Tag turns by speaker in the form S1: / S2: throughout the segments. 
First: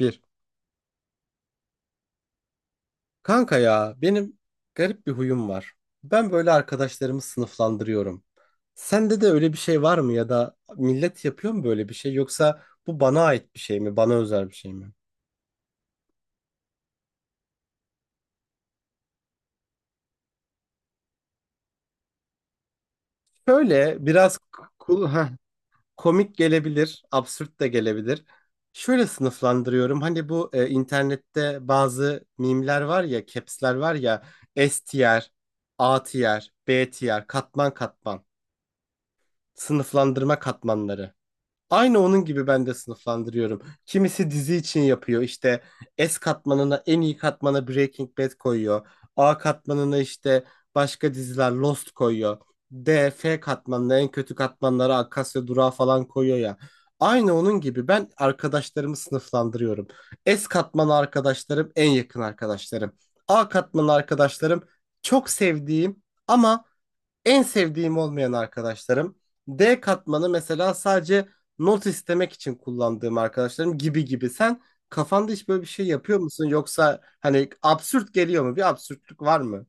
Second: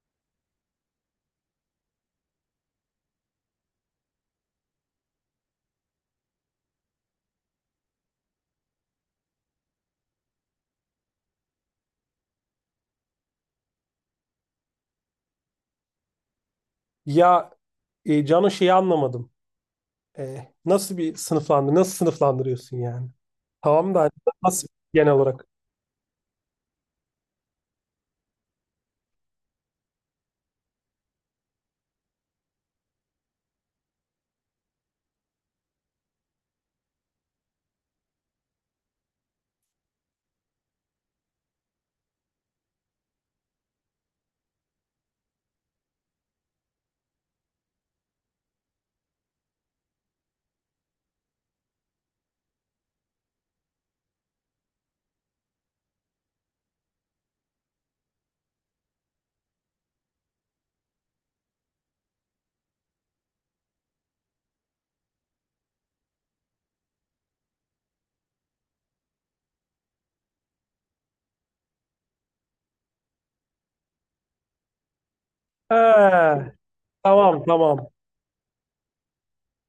S1: Bir. Kanka ya benim garip bir huyum var. Ben böyle arkadaşlarımı sınıflandırıyorum. Sende de öyle bir şey var mı, ya da millet yapıyor mu böyle bir şey, yoksa bu bana ait bir şey mi? Bana özel bir şey mi?
S2: Ya Cano şeyi anlamadım. Nasıl bir nasıl sınıflandırıyorsun yani? Tamam da
S1: Şöyle
S2: hani
S1: biraz
S2: nasıl
S1: cool-
S2: genel
S1: heh,
S2: olarak?
S1: komik gelebilir, absürt de gelebilir. Şöyle sınıflandırıyorum. Hani bu internette bazı mimler var ya, caps'ler var ya, S tier, A tier, B tier, katman katman, sınıflandırma katmanları. Aynı onun gibi ben de sınıflandırıyorum. Kimisi dizi için yapıyor. İşte S katmanına, en iyi katmana, Breaking Bad koyuyor. A katmanına işte başka diziler, Lost koyuyor. D, F katmanına, en kötü katmanlara, Akasya Durağı falan koyuyor ya. Aynı onun gibi ben arkadaşlarımı sınıflandırıyorum. S katmanı arkadaşlarım en yakın arkadaşlarım. A katmanı arkadaşlarım çok sevdiğim ama en sevdiğim olmayan arkadaşlarım. D katmanı mesela sadece not istemek için kullandığım arkadaşlarım gibi gibi. Sen kafanda hiç böyle bir şey yapıyor
S2: He,
S1: musun? Yoksa
S2: tamam,
S1: hani
S2: tamam.
S1: absürt geliyor mu? Bir absürtlük var mı?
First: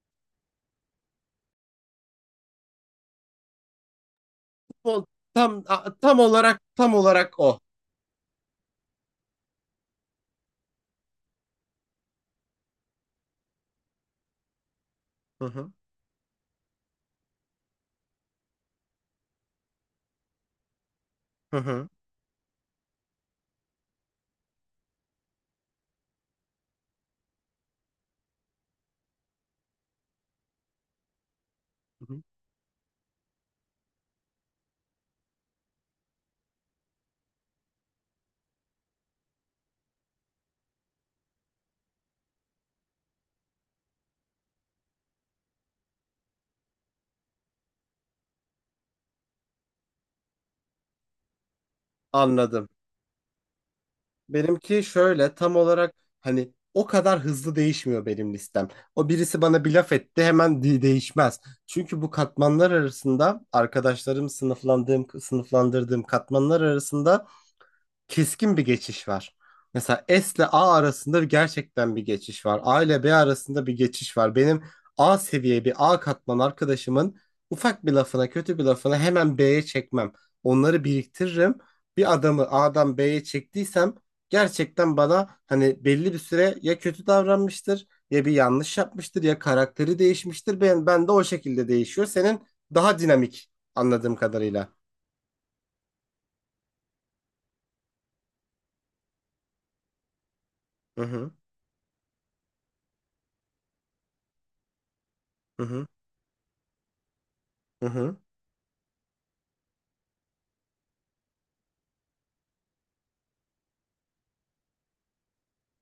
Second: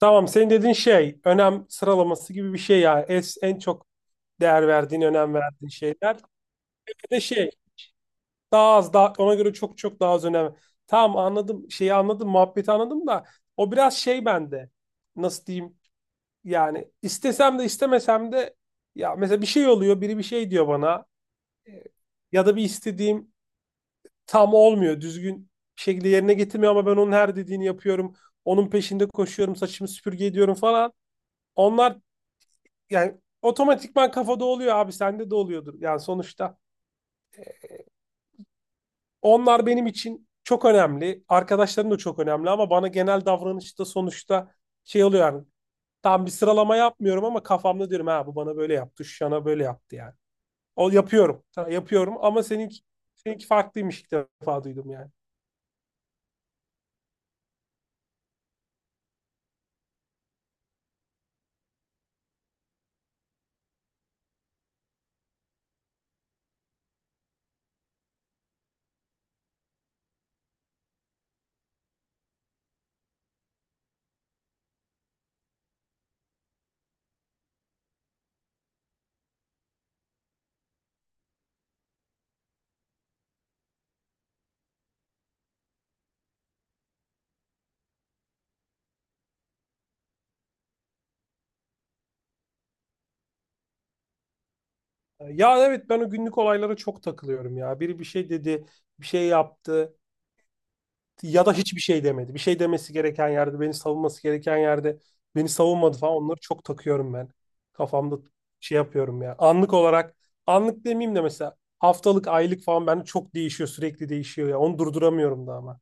S2: Tamam, senin dediğin şey önem sıralaması gibi bir şey ya. Es, en çok değer verdiğin,
S1: O
S2: önem verdiğin şeyler.
S1: tam olarak tam
S2: Bir de
S1: olarak
S2: şey,
S1: o.
S2: daha az ona göre çok çok daha az önem. Tamam, anladım, şeyi anladım, muhabbeti anladım da o biraz şey bende.
S1: Hı
S2: Nasıl
S1: hı.
S2: diyeyim, yani istesem de istemesem de, ya mesela bir şey oluyor, biri bir şey diyor bana,
S1: Hı hı.
S2: ya da bir istediğim tam olmuyor. Düzgün bir şekilde yerine getirmiyor ama ben onun her dediğini yapıyorum. Onun peşinde koşuyorum, saçımı süpürge ediyorum falan. Onlar
S1: Hı hı.
S2: yani otomatikman kafada oluyor abi, sende de oluyordur. Yani sonuçta onlar benim için çok önemli. Arkadaşlarım da çok önemli ama bana genel davranışta sonuçta şey oluyor yani. Tam bir sıralama yapmıyorum ama kafamda diyorum, ha bu bana böyle yaptı, şu yana böyle yaptı yani. O yapıyorum. Tamam, yapıyorum ama
S1: Anladım.
S2: seninki, seninki farklıymış, ilk defa
S1: Benimki
S2: duydum yani.
S1: şöyle tam olarak, hani o kadar hızlı değişmiyor benim listem. O birisi bana bir laf etti hemen değişmez. Çünkü bu katmanlar arasında, arkadaşlarım sınıflandırdığım katmanlar arasında keskin bir geçiş var. Mesela S ile A arasında gerçekten bir geçiş var. A ile B arasında bir geçiş var. Benim A katman arkadaşımın ufak bir lafına, kötü bir lafına hemen B'ye çekmem. Onları biriktiririm. Bir adamı A'dan B'ye çektiysem gerçekten bana hani belli bir süre ya kötü davranmıştır, ya bir yanlış yapmıştır, ya karakteri değişmiştir. Ben de o şekilde değişiyor. Senin daha dinamik anladığım kadarıyla.
S2: Ya evet, ben o günlük olaylara çok takılıyorum ya. Biri bir şey dedi, bir şey yaptı
S1: Hı hı,
S2: ya da hiçbir şey demedi. Bir şey demesi gereken yerde, beni savunması gereken yerde beni
S1: hı hı,
S2: savunmadı falan. Onları çok takıyorum ben.
S1: hı hı.
S2: Kafamda şey yapıyorum ya. Anlık olarak, anlık demeyeyim de mesela haftalık, aylık falan bende çok değişiyor, sürekli değişiyor ya. Onu durduramıyorum da ama.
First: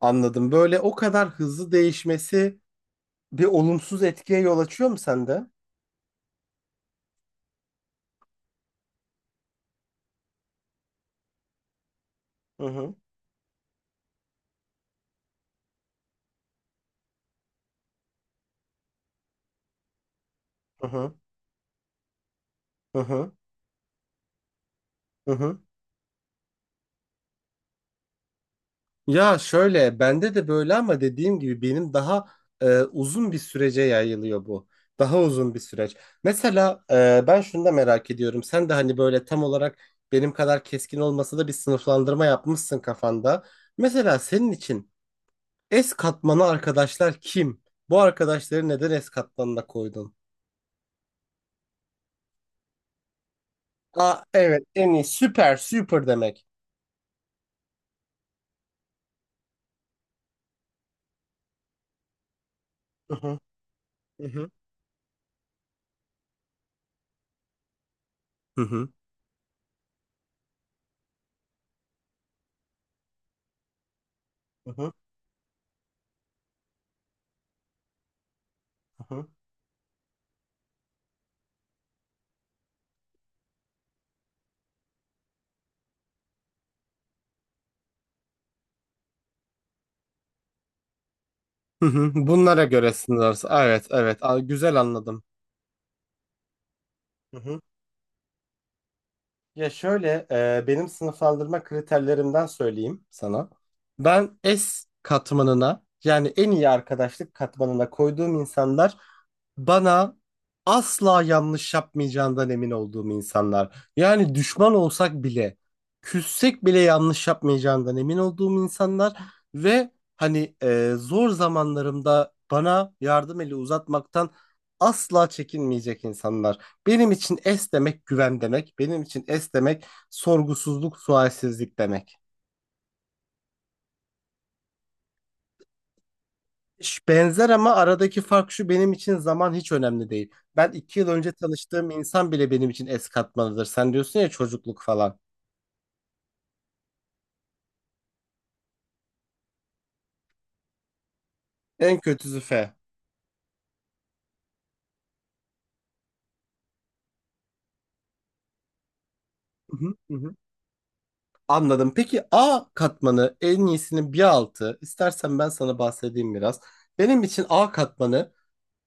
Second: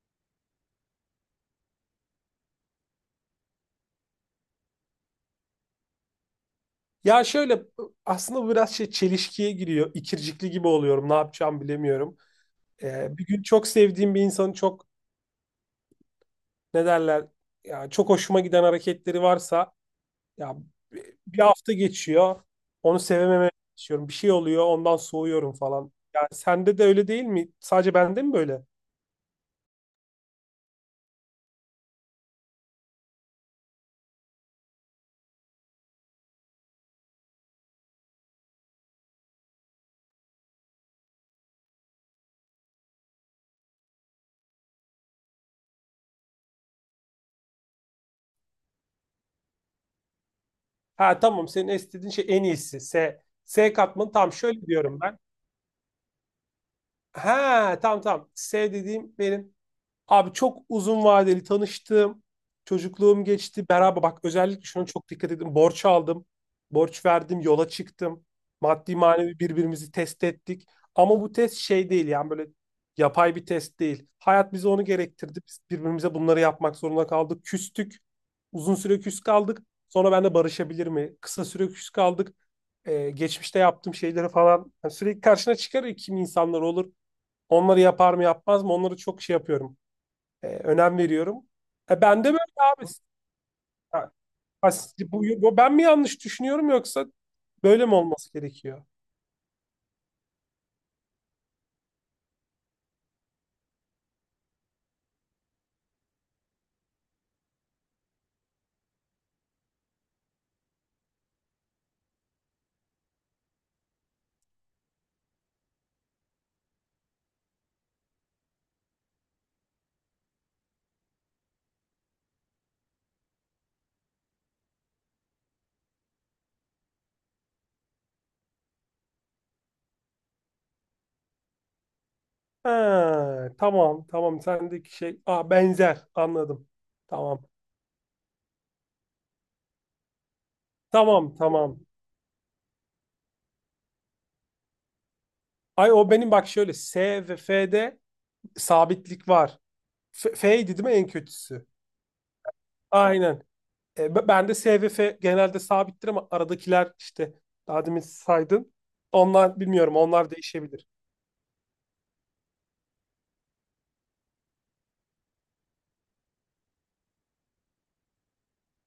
S1: Anladım. Böyle o kadar hızlı değişmesi bir olumsuz etkiye yol açıyor mu sende?
S2: Ya şöyle, aslında bu biraz şey, çelişkiye giriyor. İkircikli gibi oluyorum. Ne yapacağımı bilemiyorum.
S1: Hı hı,
S2: Bir gün çok sevdiğim bir insanı çok, ne derler, ya çok hoşuma giden hareketleri varsa ya,
S1: hı hı,
S2: bir hafta geçiyor,
S1: hı
S2: onu
S1: hı,
S2: sevememeye başlıyorum. Bir şey oluyor, ondan
S1: hı
S2: soğuyorum
S1: hı.
S2: falan. Yani sende de öyle değil mi? Sadece bende mi böyle?
S1: Ya şöyle, bende de böyle ama dediğim gibi benim daha uzun bir sürece yayılıyor bu. Daha uzun bir süreç. Mesela ben şunu da merak ediyorum. Sen de hani böyle tam olarak benim kadar keskin olmasa da bir sınıflandırma yapmışsın kafanda. Mesela senin için S katmanı arkadaşlar kim? Bu arkadaşları neden S katmanına koydun?
S2: Ha tamam, senin istediğin şey en iyisi. S. S katmanı
S1: Aa,
S2: tam
S1: evet,
S2: şöyle
S1: en
S2: diyorum
S1: iyi,
S2: ben.
S1: süper super demek.
S2: Ha, tamam tamam. S dediğim benim, abi çok uzun vadeli tanıştım.
S1: Hı
S2: Çocukluğum
S1: hı,
S2: geçti. Beraber bak,
S1: hı,
S2: özellikle şuna çok dikkat edin. Borç aldım. Borç verdim. Yola çıktım.
S1: hı, hı.
S2: Maddi manevi birbirimizi test ettik. Ama bu test şey değil yani, böyle yapay bir test değil. Hayat bize
S1: Hı
S2: onu
S1: hı,
S2: gerektirdi. Biz birbirimize bunları yapmak zorunda kaldık. Küstük. Uzun süre
S1: hı
S2: küs
S1: hı,
S2: kaldık. Sonra ben de barışabilir mi? Kısa süre küs kaldık. Geçmişte yaptığım şeyleri falan. Yani sürekli karşına çıkar ya, kim insanlar olur. Onları yapar mı yapmaz mı? Onları çok şey yapıyorum. Önem veriyorum.
S1: hı hı.
S2: Ben de böyle
S1: Bunlara
S2: abi.
S1: göre sınırlarız. Evet,
S2: Ha,
S1: evet. Aa,
S2: ha,
S1: güzel, anladım.
S2: bu, ben mi yanlış düşünüyorum, yoksa böyle mi olması gerekiyor?
S1: Ya şöyle, benim sınıflandırma kriterlerimden söyleyeyim sana. Ben S katmanına, yani en iyi arkadaşlık katmanına koyduğum insanlar, bana asla yanlış yapmayacağından emin olduğum insanlar. Yani düşman olsak bile, küssek bile yanlış yapmayacağından emin olduğum insanlar ve hani zor zamanlarımda bana yardım eli uzatmaktan asla çekinmeyecek insanlar. Benim için es demek güven demek. Benim için es demek sorgusuzluk, sualsizlik demek.
S2: Ha, tamam tamam, sendeki şey ah benzer, anladım. Tamam.
S1: Benzer ama aradaki fark şu, benim için zaman hiç önemli değil. Ben iki yıl önce
S2: Tamam tamam.
S1: tanıştığım insan bile benim için es katmanıdır. Sen diyorsun ya çocukluk falan.
S2: Ay o benim, bak şöyle S ve F'de sabitlik var. F, F'ydi değil mi en kötüsü?
S1: En kötüsü F.
S2: Aynen. Ben de SVF genelde sabittir ama aradakiler işte daha demin saydın. Onlar
S1: Hı hı,
S2: bilmiyorum,
S1: hı
S2: onlar
S1: hı.
S2: değişebilir.
S1: Anladım. Peki A katmanı en iyisinin bir altı. İstersen ben sana bahsedeyim biraz. Benim için A katmanı,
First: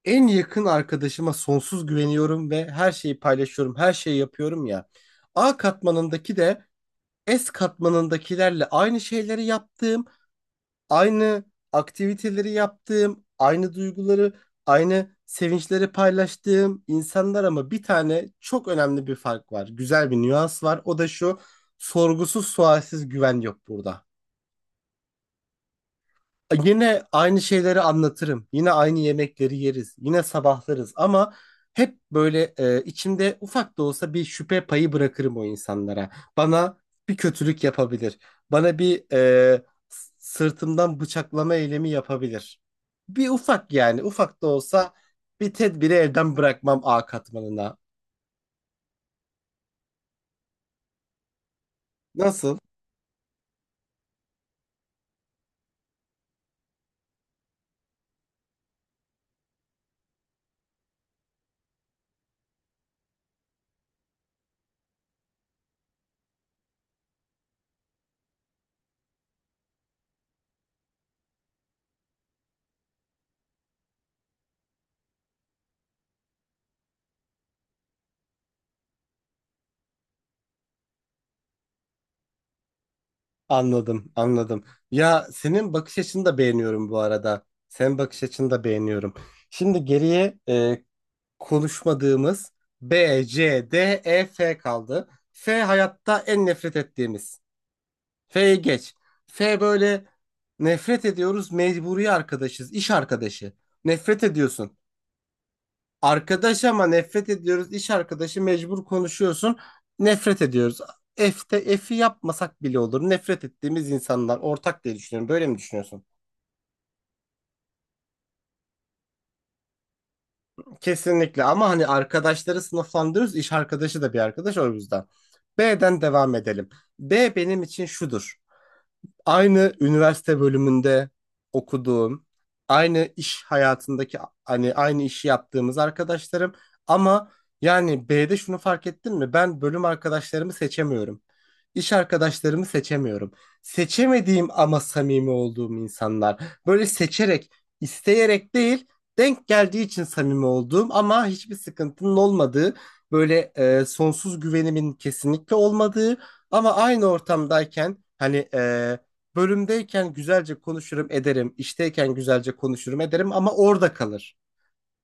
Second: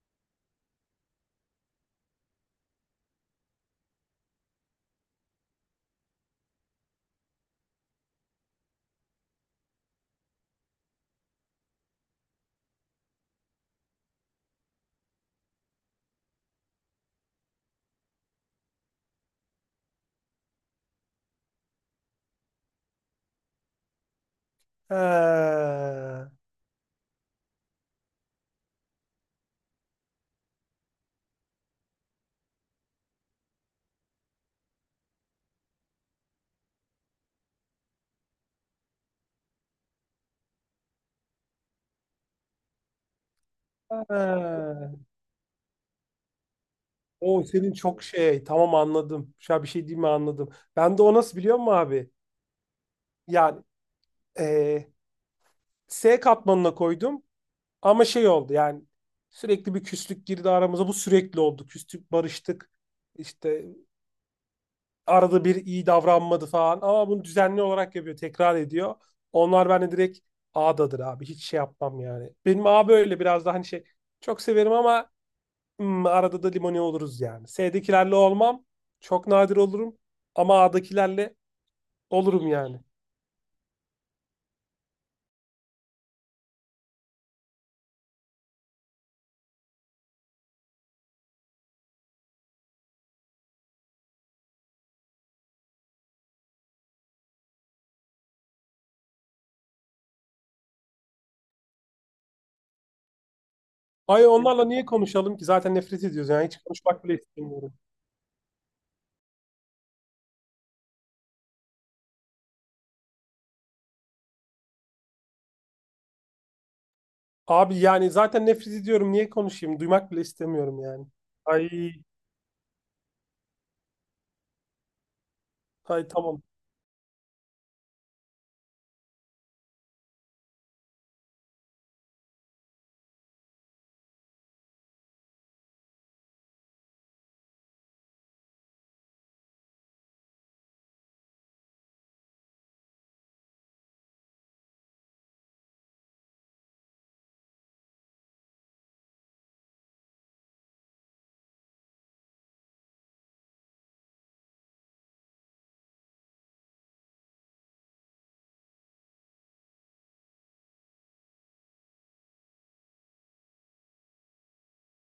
S1: en yakın arkadaşıma sonsuz güveniyorum ve her şeyi paylaşıyorum, her şeyi yapıyorum ya. A katmanındaki de S katmanındakilerle aynı şeyleri yaptığım, aynı aktiviteleri yaptığım, aynı duyguları, aynı sevinçleri paylaştığım insanlar ama bir tane çok önemli bir fark var. Güzel bir nüans var. O da şu, sorgusuz sualsiz güven yok burada.
S2: Ha.
S1: Yine aynı şeyleri anlatırım. Yine aynı yemekleri yeriz. Yine sabahlarız ama hep böyle içimde ufak da olsa bir şüphe payı bırakırım o insanlara. Bana bir kötülük yapabilir. Bana bir sırtımdan bıçaklama eylemi yapabilir. Bir ufak, yani ufak da
S2: Ha.
S1: olsa bir tedbiri elden bırakmam A
S2: O senin
S1: katmanına.
S2: çok şey, tamam anladım. Şu an bir şey diyeyim mi, anladım. Ben de o, nasıl biliyor musun abi?
S1: Nasıl?
S2: Yani eee, S katmanına koydum ama şey oldu yani, sürekli bir küslük girdi aramıza. Bu sürekli oldu. Küstük, barıştık. İşte arada bir iyi davranmadı falan ama bunu düzenli olarak yapıyor, tekrar ediyor. Onlar bende direkt A'dadır abi. Hiç şey yapmam yani. Benim A böyle biraz daha hani şey, çok severim ama arada da limoni oluruz yani. S'dekilerle olmam. Çok nadir olurum ama A'dakilerle olurum yani.
S1: Anladım, anladım. Ya senin bakış açını da beğeniyorum bu arada. Senin bakış açını da beğeniyorum. Şimdi geriye konuşmadığımız B, C, D, E, F kaldı. F hayatta en nefret ettiğimiz. F'ye geç. F böyle, nefret ediyoruz, mecburi arkadaşız, iş arkadaşı. Nefret
S2: Ay, onlarla
S1: ediyorsun.
S2: niye konuşalım ki? Zaten nefret ediyoruz yani. Hiç
S1: Arkadaş ama
S2: konuşmak bile
S1: nefret ediyoruz,
S2: istemiyorum.
S1: iş arkadaşı mecbur konuşuyorsun. Nefret ediyoruz. F'te F'i yapmasak bile olur. Nefret ettiğimiz insanlar ortak diye düşünüyorum. Böyle mi düşünüyorsun?
S2: Abi yani zaten nefret ediyorum. Niye konuşayım? Duymak bile istemiyorum yani.
S1: Kesinlikle, ama
S2: Ay,
S1: hani arkadaşları sınıflandırıyoruz. İş arkadaşı da bir arkadaş o yüzden. B'den
S2: ay
S1: devam
S2: tamam.
S1: edelim. B benim için şudur: aynı üniversite bölümünde okuduğum, aynı iş hayatındaki hani aynı işi yaptığımız arkadaşlarım, ama yani B'de şunu fark ettin mi? Ben bölüm arkadaşlarımı seçemiyorum. İş arkadaşlarımı seçemiyorum. Seçemediğim ama samimi olduğum insanlar. Böyle seçerek, isteyerek değil, denk geldiği için samimi olduğum ama hiçbir sıkıntının olmadığı, böyle sonsuz güvenimin kesinlikle olmadığı ama aynı ortamdayken, hani bölümdeyken güzelce konuşurum ederim, işteyken güzelce konuşurum ederim ama orada kalır.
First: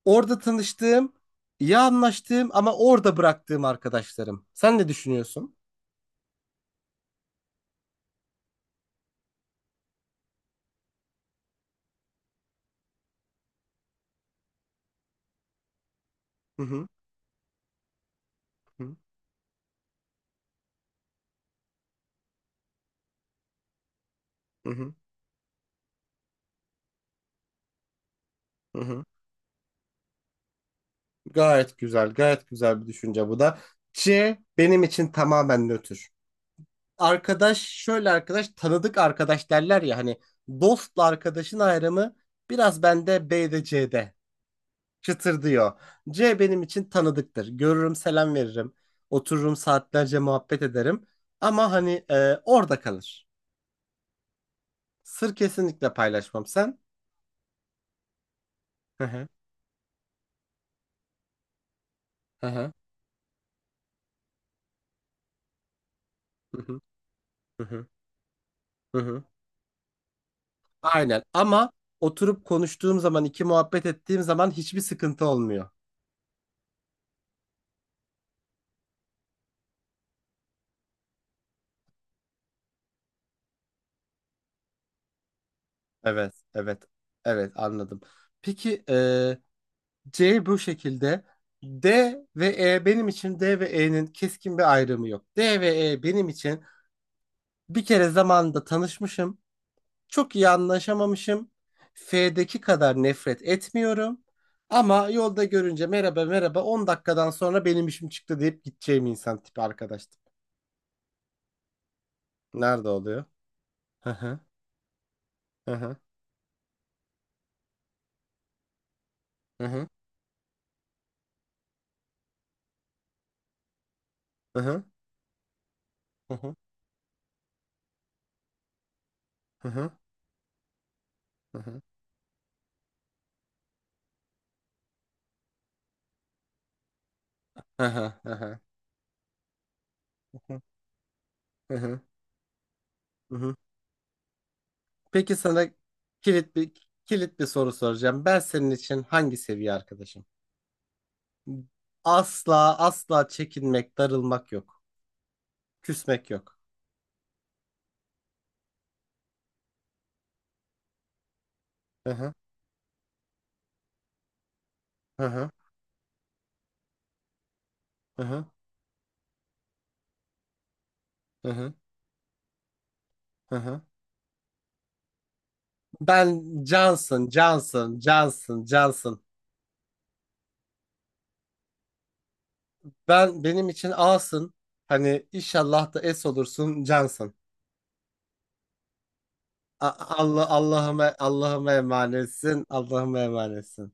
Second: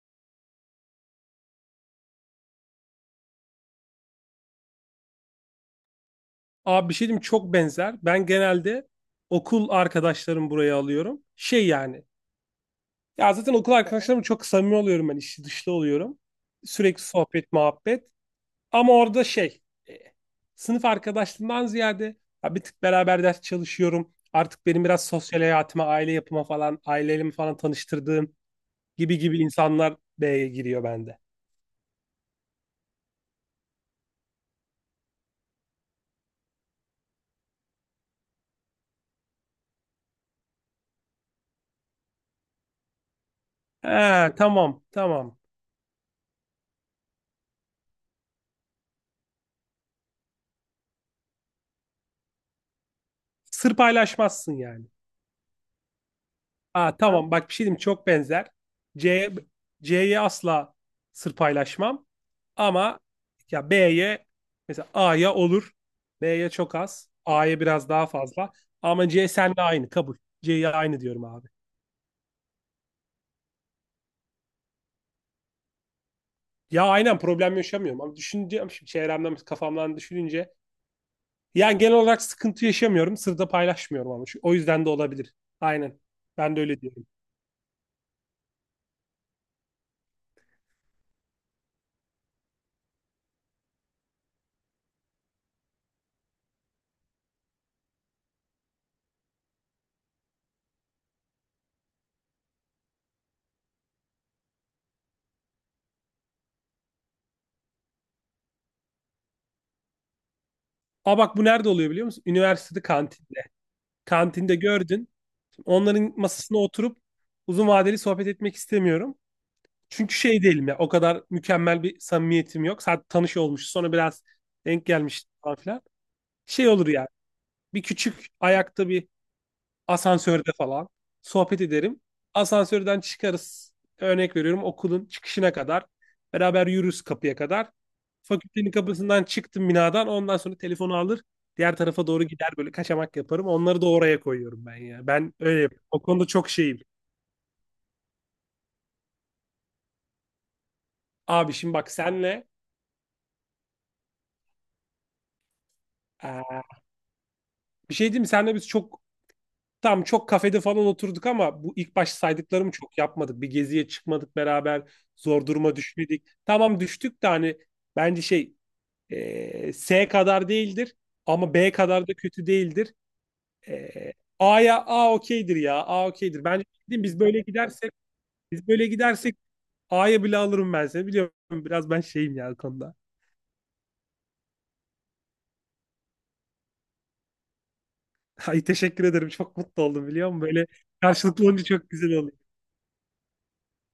S1: Orada tanıştığım, iyi anlaştığım ama orada bıraktığım arkadaşlarım. Sen ne düşünüyorsun?
S2: Abi bir şey diyeyim, çok benzer. Ben genelde okul arkadaşlarımı buraya alıyorum. Şey yani. Ya zaten okul arkadaşlarımla çok samimi oluyorum ben, içli dışlı oluyorum.
S1: Hı hı.
S2: Sürekli sohbet, muhabbet. Ama orada şey. e, Sınıf arkadaşlığından ziyade ya bir tık beraber ders çalışıyorum. Artık
S1: Hı
S2: benim
S1: hı.
S2: biraz sosyal hayatıma, aile yapıma falan, ailemi falan tanıştırdığım
S1: Hı hı.
S2: gibi gibi insanlar B'ye giriyor bende.
S1: Gayet güzel, gayet güzel bir düşünce bu da. C benim için tamamen nötr. Arkadaş, şöyle arkadaş, tanıdık, arkadaş derler ya hani, dostla arkadaşın ayrımı biraz bende B'de, C'de.
S2: Ha, tamam tamam.
S1: Çıtır diyor. C benim için tanıdıktır. Görürüm, selam veririm. Otururum saatlerce muhabbet ederim. Ama hani orada kalır.
S2: Sır paylaşmazsın yani.
S1: Sır kesinlikle paylaşmam sen.
S2: Aa, tamam bak, bir şey diyeyim, çok benzer.
S1: Hı hı.
S2: C C'ye asla sır paylaşmam.
S1: Hı hı.
S2: Ama ya B'ye, mesela A'ya olur. B'ye
S1: Hı
S2: çok
S1: hı.
S2: az. A'ya
S1: Hı hı.
S2: biraz daha fazla.
S1: Hı
S2: Ama
S1: hı.
S2: C seninle aynı kabul. C'ye aynı
S1: Aynen.
S2: diyorum abi.
S1: Ama oturup konuştuğum zaman, iki muhabbet ettiğim zaman hiçbir sıkıntı olmuyor.
S2: Ya aynen, problem yaşamıyorum ama düşüneceğim şimdi, çevremden kafamdan düşününce yani genel olarak sıkıntı yaşamıyorum. Sırda paylaşmıyorum ama o yüzden de olabilir. Aynen.
S1: Evet,
S2: Ben de öyle
S1: evet.
S2: diyorum.
S1: Evet, anladım. Peki, C bu şekilde. D D ve E'nin keskin bir ayrımı yok. D ve E benim için bir kere zamanında tanışmışım. Çok iyi anlaşamamışım. F'deki kadar nefret etmiyorum. Ama yolda görünce, merhaba merhaba, 10 dakikadan sonra benim işim çıktı deyip gideceğim insan tipi arkadaştım.
S2: Aa bak, bu nerede oluyor biliyor musun? Üniversitede,
S1: Nerede oluyor?
S2: kantinde.
S1: Hı hı,
S2: Kantinde gördün.
S1: hı hı,
S2: Onların masasına oturup uzun vadeli sohbet etmek istemiyorum.
S1: hı
S2: Çünkü şey değilim ya, o kadar mükemmel bir samimiyetim yok. Sadece tanış olmuş sonra biraz
S1: hı, hı
S2: denk gelmiş falan filan.
S1: hı, hı
S2: Şey olur yani, bir küçük ayakta bir,
S1: hı, hı hı,
S2: asansörde falan sohbet
S1: hı
S2: ederim. Asansörden çıkarız. Örnek veriyorum, okulun çıkışına kadar. Beraber yürürüz kapıya kadar.
S1: hı, hı
S2: Fakültenin kapısından çıktım binadan. Ondan sonra telefonu alır. Diğer
S1: hı, hı
S2: tarafa doğru gider, böyle kaçamak
S1: hı,
S2: yaparım.
S1: hı.
S2: Onları da oraya koyuyorum ben ya. Ben
S1: Peki
S2: öyle
S1: sana
S2: yapıyorum. O konuda çok
S1: kilit bir
S2: şeyim.
S1: kilit bir soru soracağım. Ben senin için hangi seviye arkadaşım?
S2: Abi şimdi bak, senle
S1: Asla asla çekinmek, darılmak yok. Küsmek yok.
S2: eee, bir şey diyeyim mi? Senle biz çok, çok kafede falan oturduk ama bu ilk başta saydıklarımı çok yapmadık. Bir geziye çıkmadık beraber.
S1: Hı
S2: Zor
S1: hı.
S2: duruma düşmedik. Tamam düştük de hani, bence
S1: Hı hı.
S2: şey. E, S kadar değildir
S1: Hı
S2: ama B
S1: hı.
S2: kadar da kötü değildir.
S1: Hı hı.
S2: E, A'ya, A okeydir ya. A okeydir.
S1: Ben
S2: Bence değil mi? Biz
S1: Johnson,
S2: böyle gidersek,
S1: Johnson, Johnson,
S2: biz böyle
S1: Johnson.
S2: gidersek A'ya bile alırım ben seni. Biliyorum, biraz ben şeyim ya bu konuda.
S1: Ben benim için A'sın. Hani inşallah da S olursun Johnson.
S2: Ay teşekkür ederim. Çok mutlu oldum
S1: A-
S2: biliyor musun? Böyle
S1: Allah'ıma
S2: karşılıklı olunca
S1: Allah'ıma
S2: çok güzel oldu.
S1: emanetsin. Allah'ıma emanetsin.